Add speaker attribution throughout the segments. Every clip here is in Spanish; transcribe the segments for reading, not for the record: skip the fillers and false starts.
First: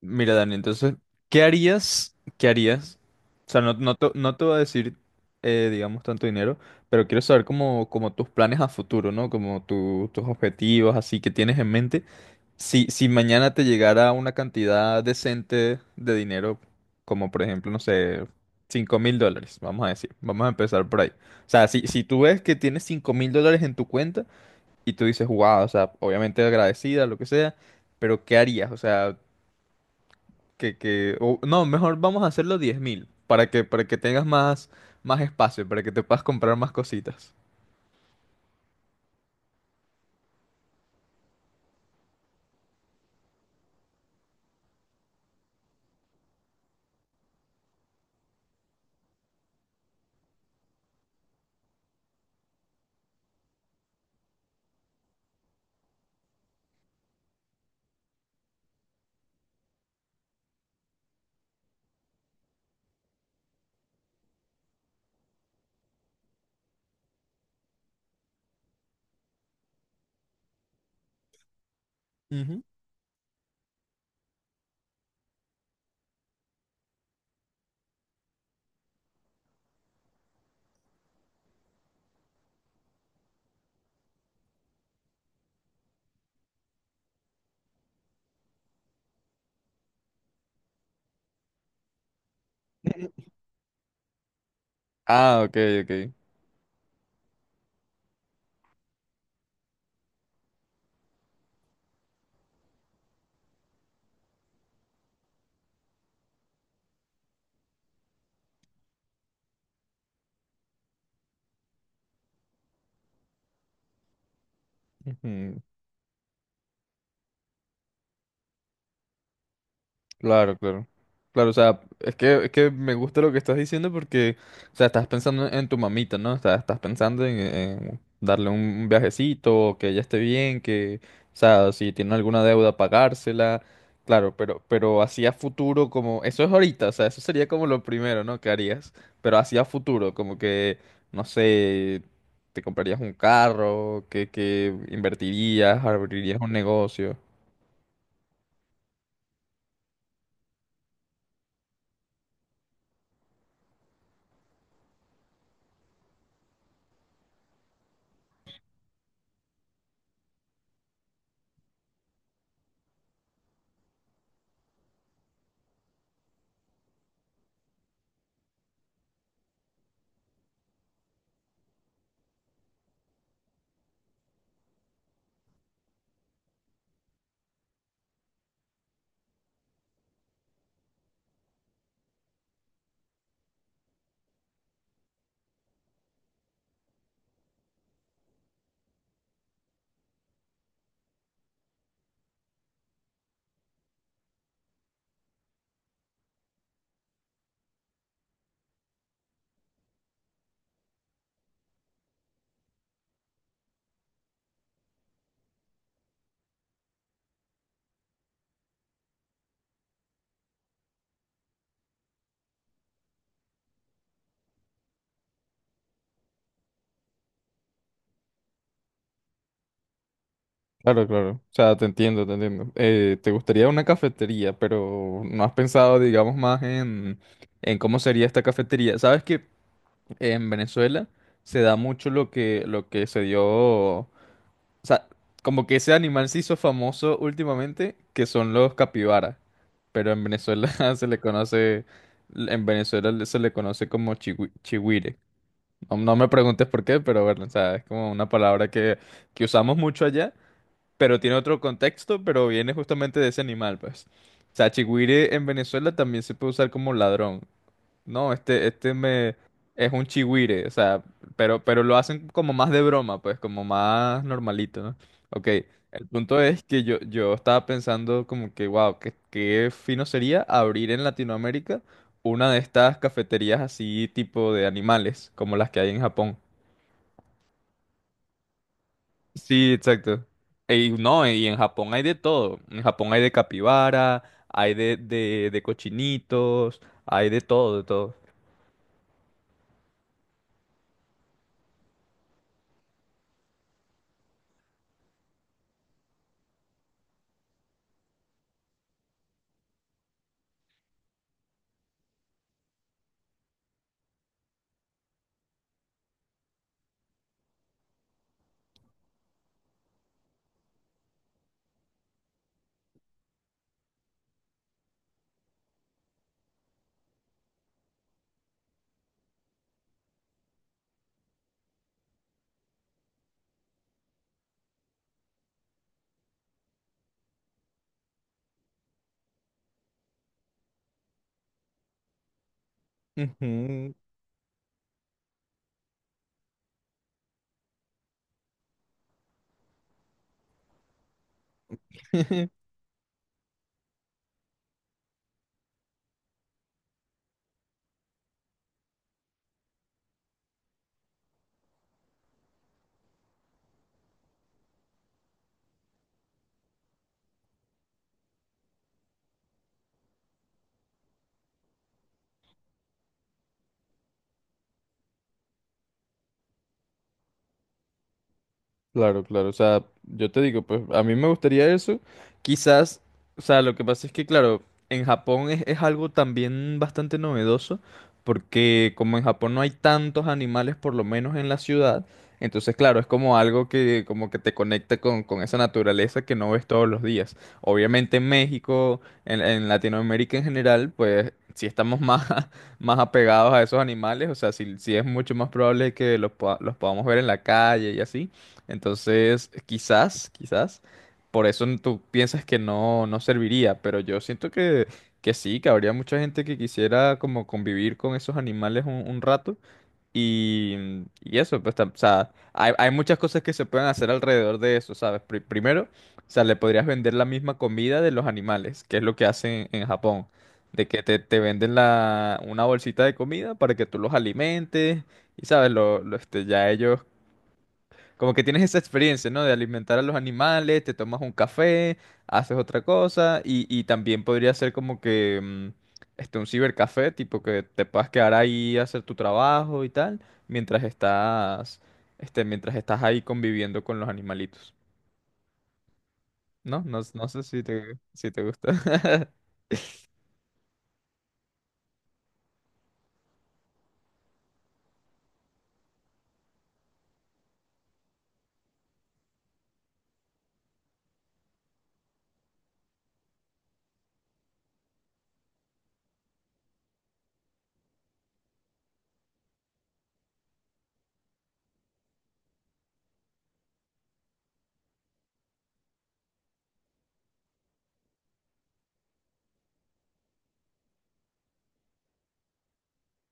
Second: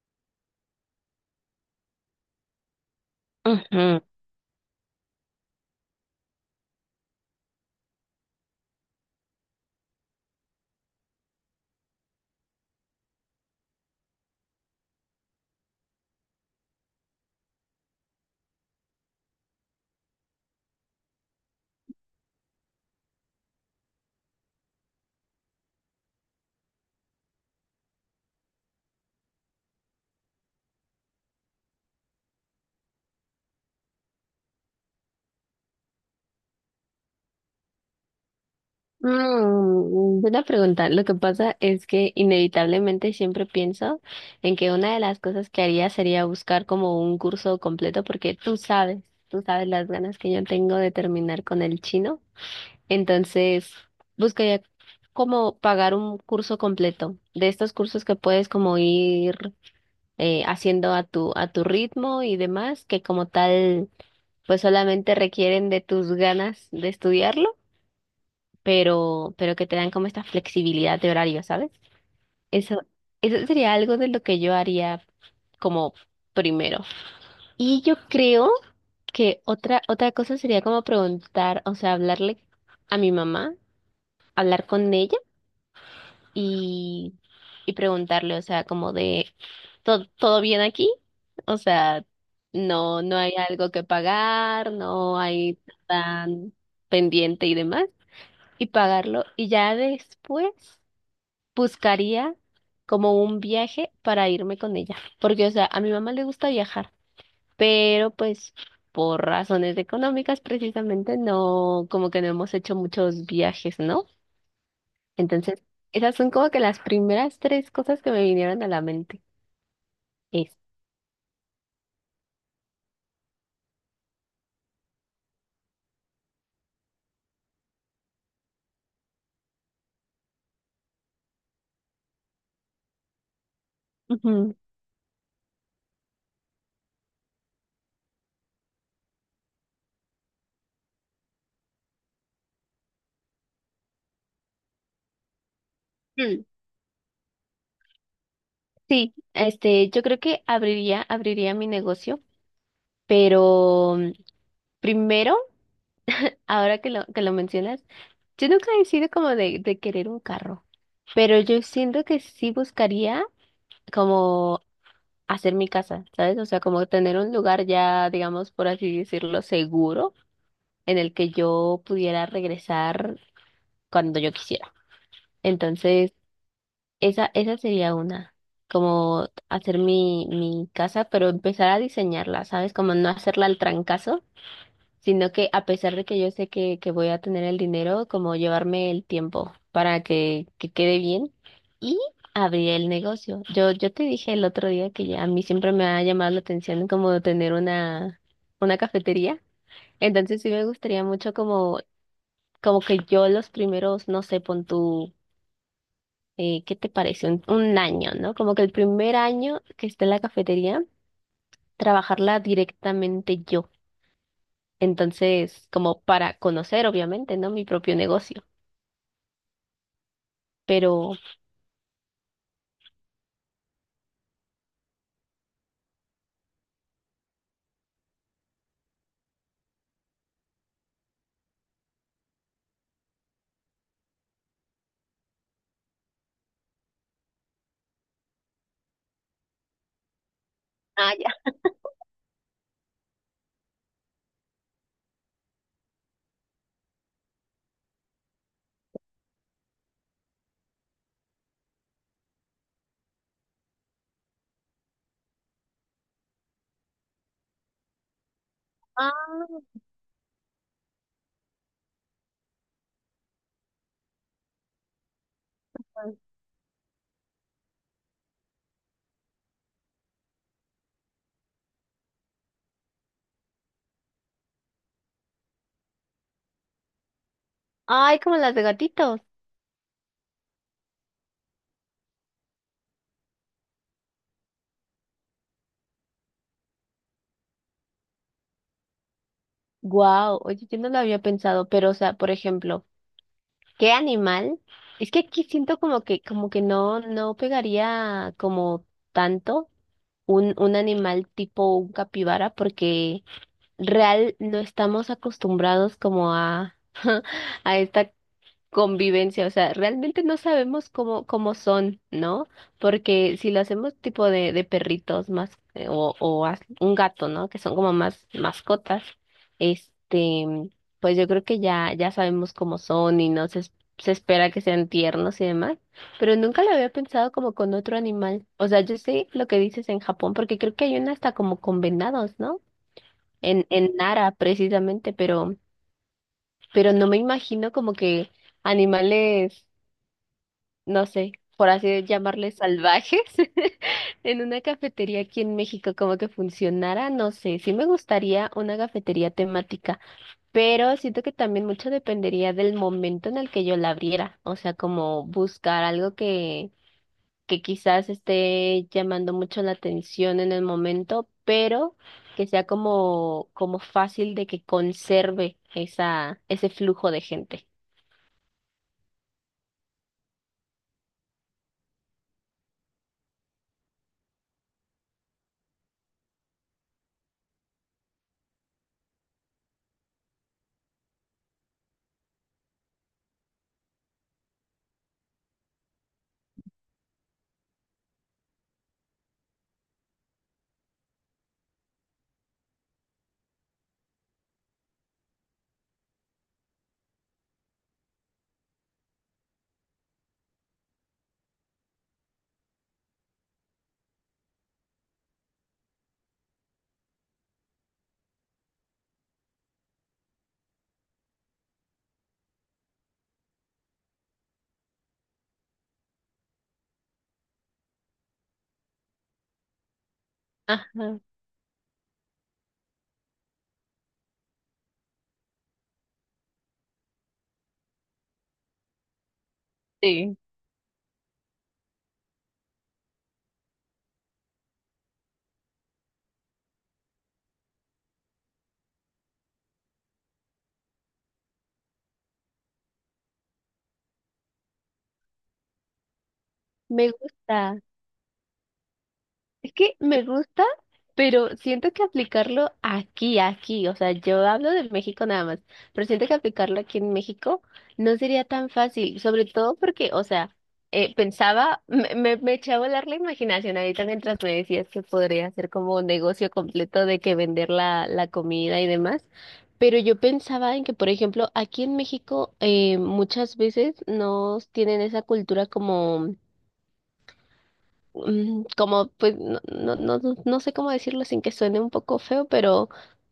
Speaker 1: Mira, Dani, entonces, ¿qué harías? O sea, no, no
Speaker 2: Ujú.
Speaker 1: te, no te voy a decir, digamos, tanto dinero, pero quiero saber como tus planes a futuro, ¿no? Como tus objetivos, así que tienes en mente. Si mañana te llegara una cantidad decente de dinero, como por ejemplo, no sé, $5.000, vamos a decir, vamos a empezar por ahí. O sea, si tú ves que tienes $5.000 en tu cuenta y tú dices, wow, o sea, obviamente agradecida, lo que sea, pero ¿qué harías? O sea, que o- no, mejor vamos a hacerlo 10.000 para que tengas más, más espacio, para que te puedas comprar más cositas.
Speaker 2: Mm, buena pregunta. Lo que pasa es que inevitablemente siempre pienso en que una de las cosas que haría sería buscar como un curso completo porque tú sabes las ganas que yo tengo de terminar con el chino. Entonces, buscaría como pagar un curso completo de estos cursos que puedes como ir haciendo a tu ritmo y demás, que como tal pues solamente requieren de tus ganas de estudiarlo pero que te dan como esta flexibilidad de horario, ¿sabes?
Speaker 1: Ujú.
Speaker 2: Eso, eso sería algo de lo que yo haría como primero. Y yo creo que otra cosa sería como preguntar, o sea, hablarle a mi mamá, hablar con ella y, y preguntarle, o sea, como de, ¿todo, todo bien aquí? O sea, no, no hay algo que pagar, no
Speaker 1: Ah, ok,
Speaker 2: hay
Speaker 1: ok.
Speaker 2: tan pendiente y demás, y pagarlo. Y ya después buscaría como un viaje para irme con ella, porque, o sea, a mi mamá le gusta viajar, pero pues por razones económicas precisamente no, como que no hemos hecho muchos viajes, ¿no?
Speaker 1: Ujú.
Speaker 2: Entonces, esas son como que las primeras tres cosas que me vinieron a la mente. Es.
Speaker 1: Claro, claro. Claro, o sea, es que me gusta lo que estás diciendo porque, o sea, estás pensando en tu mamita, ¿no? O sea, estás pensando en darle un viajecito, que ella esté bien, que, o sea, si tiene alguna deuda, pagársela. Claro,
Speaker 2: Ujú.
Speaker 1: pero hacia futuro, como, eso es ahorita, o sea, eso sería como lo primero, ¿no? ¿Que harías? Pero hacia futuro, como que, no sé, te comprarías un carro, que invertirías, abrirías
Speaker 2: Mm,
Speaker 1: un negocio.
Speaker 2: sí, este, yo creo que abriría mi negocio, pero primero, ahora que lo mencionas, yo nunca he sido como de querer un carro. Pero yo siento que sí buscaría como hacer mi casa, ¿sabes? O sea, como tener un lugar ya, digamos, por así decirlo, seguro en el que yo pudiera regresar cuando yo quisiera. Entonces, esa sería una, como hacer mi casa, pero empezar a diseñarla, ¿sabes? Como no hacerla al trancazo, sino que a pesar de que yo sé que voy a tener el dinero, como llevarme el tiempo para que quede bien y abrir el negocio. Yo te dije el otro día que ya a mí siempre me ha llamado la atención como tener una cafetería. Entonces sí me gustaría mucho como que yo los primeros, no sé, pon tú, ¿qué te parece? Un año, ¿no? Como que el primer año que esté en la cafetería, trabajarla directamente yo. Entonces, como para conocer, obviamente, ¿no? Mi propio negocio.
Speaker 1: Claro,
Speaker 2: Pero,
Speaker 1: claro. O sea, te entiendo, te entiendo. Te gustaría una cafetería, pero no has pensado, digamos, más en cómo sería esta cafetería. Sabes que en Venezuela se da mucho lo lo que se dio. O sea, como que ese animal se hizo famoso últimamente, que son los capibaras. Pero en Venezuela se
Speaker 2: ah,
Speaker 1: le
Speaker 2: ya.
Speaker 1: conoce. En Venezuela se le conoce como chihuire. No me preguntes por qué, pero bueno, o sea, es como una palabra que usamos mucho allá pero tiene otro contexto, pero viene justamente de ese animal, pues. O sea, chigüire en Venezuela también se puede usar como ladrón. No, este
Speaker 2: Ah,
Speaker 1: me es un chigüire, o sea, pero lo hacen como más de broma, pues, como más normalito, ¿no? Ok, el punto es que yo estaba pensando como que, wow, qué fino sería abrir en Latinoamérica una de estas cafeterías así tipo de animales, como las que hay en Japón.
Speaker 2: ay, como las de gatitos.
Speaker 1: Sí, exacto. Y no, y en Japón hay de todo. En Japón hay de capibara, hay de cochinitos, hay de todo, de todo.
Speaker 2: Wow, oye, yo no lo había pensado, pero, o sea, por ejemplo, ¿qué animal? Es que aquí siento como que no, no pegaría como tanto un animal tipo un capibara, porque real no estamos acostumbrados como a esta convivencia, o sea, realmente no sabemos cómo son, ¿no? Porque si lo hacemos tipo de perritos más, o un gato, ¿no? Que son como más mascotas, este, pues yo creo que ya, ya sabemos cómo son y no se, es- se espera que sean tiernos y demás, pero nunca lo había pensado como con otro animal. O sea, yo sé lo que dices en Japón, porque creo que hay una hasta como con venados, ¿no? En,
Speaker 1: Ujú.
Speaker 2: en Nara, precisamente, pero no me imagino como que animales no sé, por así llamarles salvajes en una cafetería aquí en México, como que funcionara, no sé, sí me gustaría una cafetería temática, pero siento que también mucho dependería del momento en el que yo la abriera, o sea, como buscar algo que quizás esté llamando mucho la atención en el momento, pero que sea como, como fácil de que conserve esa, ese flujo de gente.
Speaker 1: Claro, claro, o sea, yo te digo, pues a mí me gustaría eso, quizás, o sea, lo que pasa es que, claro, en Japón es algo también bastante novedoso, porque como en Japón no hay tantos animales, por lo menos en la ciudad, entonces, claro, es como algo que como que te conecta con esa naturaleza que no ves todos los días. Obviamente en México, en Latinoamérica en general, pues sí estamos más, más apegados a esos animales, o sea, sí, sí es mucho más probable que los, los podamos ver en la calle y así. Entonces, quizás, quizás, por eso tú piensas que no, no serviría, pero yo siento que sí, que habría mucha gente que quisiera como convivir con esos animales un rato y, mm, y eso, pues, o sea, hay muchas cosas que se pueden hacer alrededor de eso, ¿sabes? Primero, o sea, le podrías vender la misma comida de los animales, que es lo que hacen en Japón, de que
Speaker 2: Ajá,
Speaker 1: te venden una bolsita de comida para que tú los alimentes y, ¿sabes? Ya ellos como que tienes esa experiencia, ¿no? De alimentar a los
Speaker 2: sí.
Speaker 1: animales, te tomas un café, haces otra cosa y también podría ser como que un cibercafé, tipo que te puedas quedar ahí a hacer tu trabajo y tal, mientras estás, mientras estás ahí conviviendo con los animalitos, ¿no? No,
Speaker 2: Me
Speaker 1: no sé si
Speaker 2: gusta.
Speaker 1: te, si te gusta.
Speaker 2: Es que me gusta, pero siento que aplicarlo aquí, o sea, yo hablo de México nada más, pero siento que aplicarlo aquí en México no sería tan fácil, sobre todo porque, o sea, pensaba, me eché a volar la imaginación ahorita mientras me decías que podría hacer como un negocio completo de que vender la comida y demás. Pero yo pensaba en que, por ejemplo, aquí en México muchas veces no tienen esa cultura como como, pues, no, no, no, no no sé cómo decirlo sin que suene un poco feo, pero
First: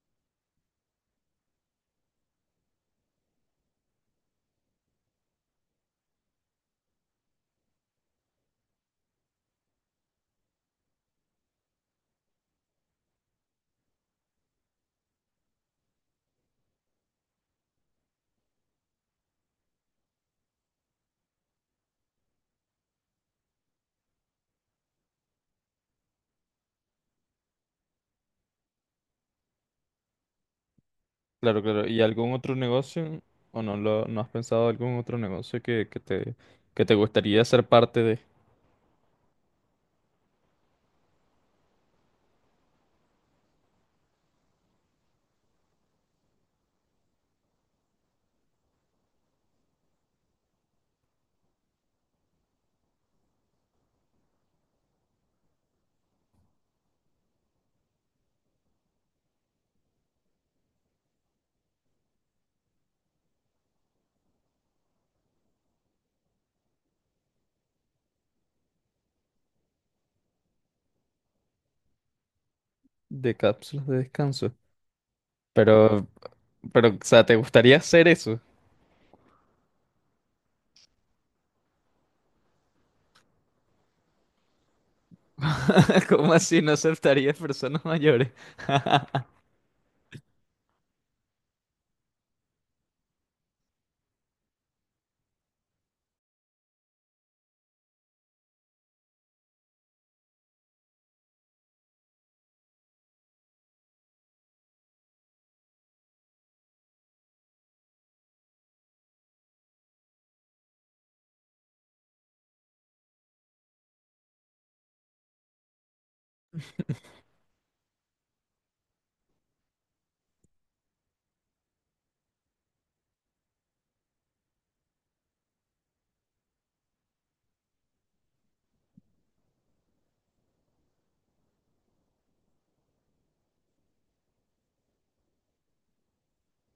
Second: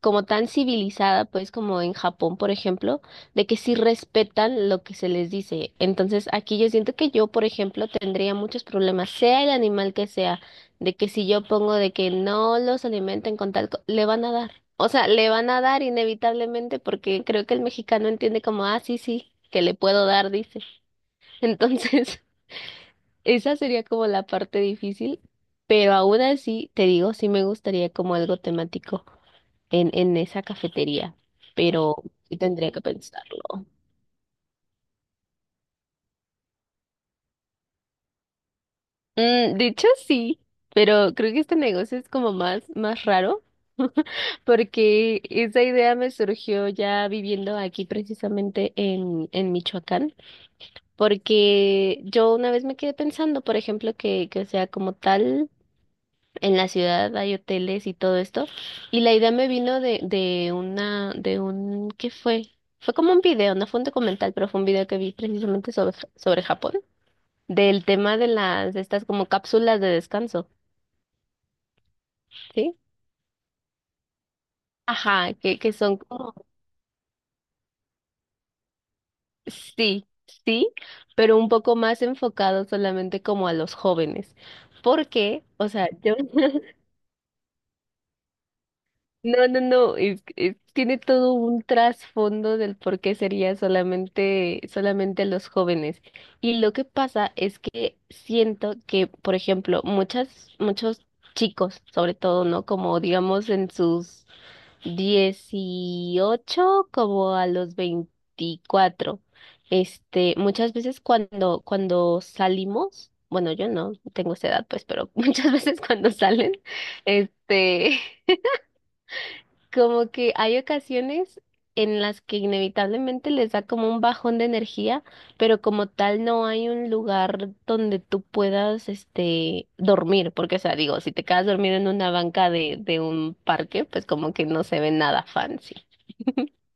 Speaker 2: como tan civilizada, pues, como en Japón, por ejemplo, de que sí respetan lo que se les dice. Entonces, aquí yo siento que yo, por ejemplo, tendría muchos problemas, sea el animal que sea, de que si yo pongo de que no los alimenten con tal, co- le van a dar. O sea, le van a dar inevitablemente porque creo que el mexicano entiende como, ah, sí, sí, que le puedo dar, dice. Entonces... Esa sería como la parte difícil, pero aún así, te digo, sí me gustaría como algo temático en esa cafetería,
Speaker 1: Claro, claro.
Speaker 2: pero
Speaker 1: ¿Y algún
Speaker 2: sí
Speaker 1: otro
Speaker 2: tendría que
Speaker 1: negocio? ¿O
Speaker 2: pensarlo.
Speaker 1: no no has pensado algún otro negocio que te gustaría ser parte
Speaker 2: Mm, de hecho, sí, pero creo que este negocio es como más, más raro, porque esa idea me surgió ya viviendo aquí precisamente en Michoacán, porque yo una vez me quedé pensando, por ejemplo, que o sea como tal. En la ciudad hay hoteles y todo esto. Y la idea me vino de una, de un, ¿qué fue? Fue como un video, no fue un documental, pero fue un video que vi precisamente sobre, sobre Japón, del tema de las, de estas como cápsulas de descanso, ¿sí?
Speaker 1: de cápsulas de descanso?
Speaker 2: Ajá, que son
Speaker 1: Pero
Speaker 2: como,
Speaker 1: Pero, o sea, ¿te gustaría hacer eso?
Speaker 2: sí, sí, pero un poco más enfocado solamente como a los jóvenes. Porque, o sea, yo,
Speaker 1: ¿Cómo así no aceptarías personas mayores?
Speaker 2: No, no, no, es- tiene todo un trasfondo del por qué sería solamente, solamente los jóvenes. Y lo que pasa es que siento que, por ejemplo, muchas, muchos chicos, sobre todo, ¿no? Como digamos en sus 18, como a los 24. Este, muchas veces cuando salimos, bueno, yo no tengo esa edad, pues, pero muchas veces cuando salen, este... Como que hay ocasiones en las que inevitablemente les da como un bajón de energía, pero como tal no hay un lugar donde tú puedas, este, dormir, porque, o sea, digo, si te quedas dormido en una banca de un parque, pues como que no se ve nada fancy.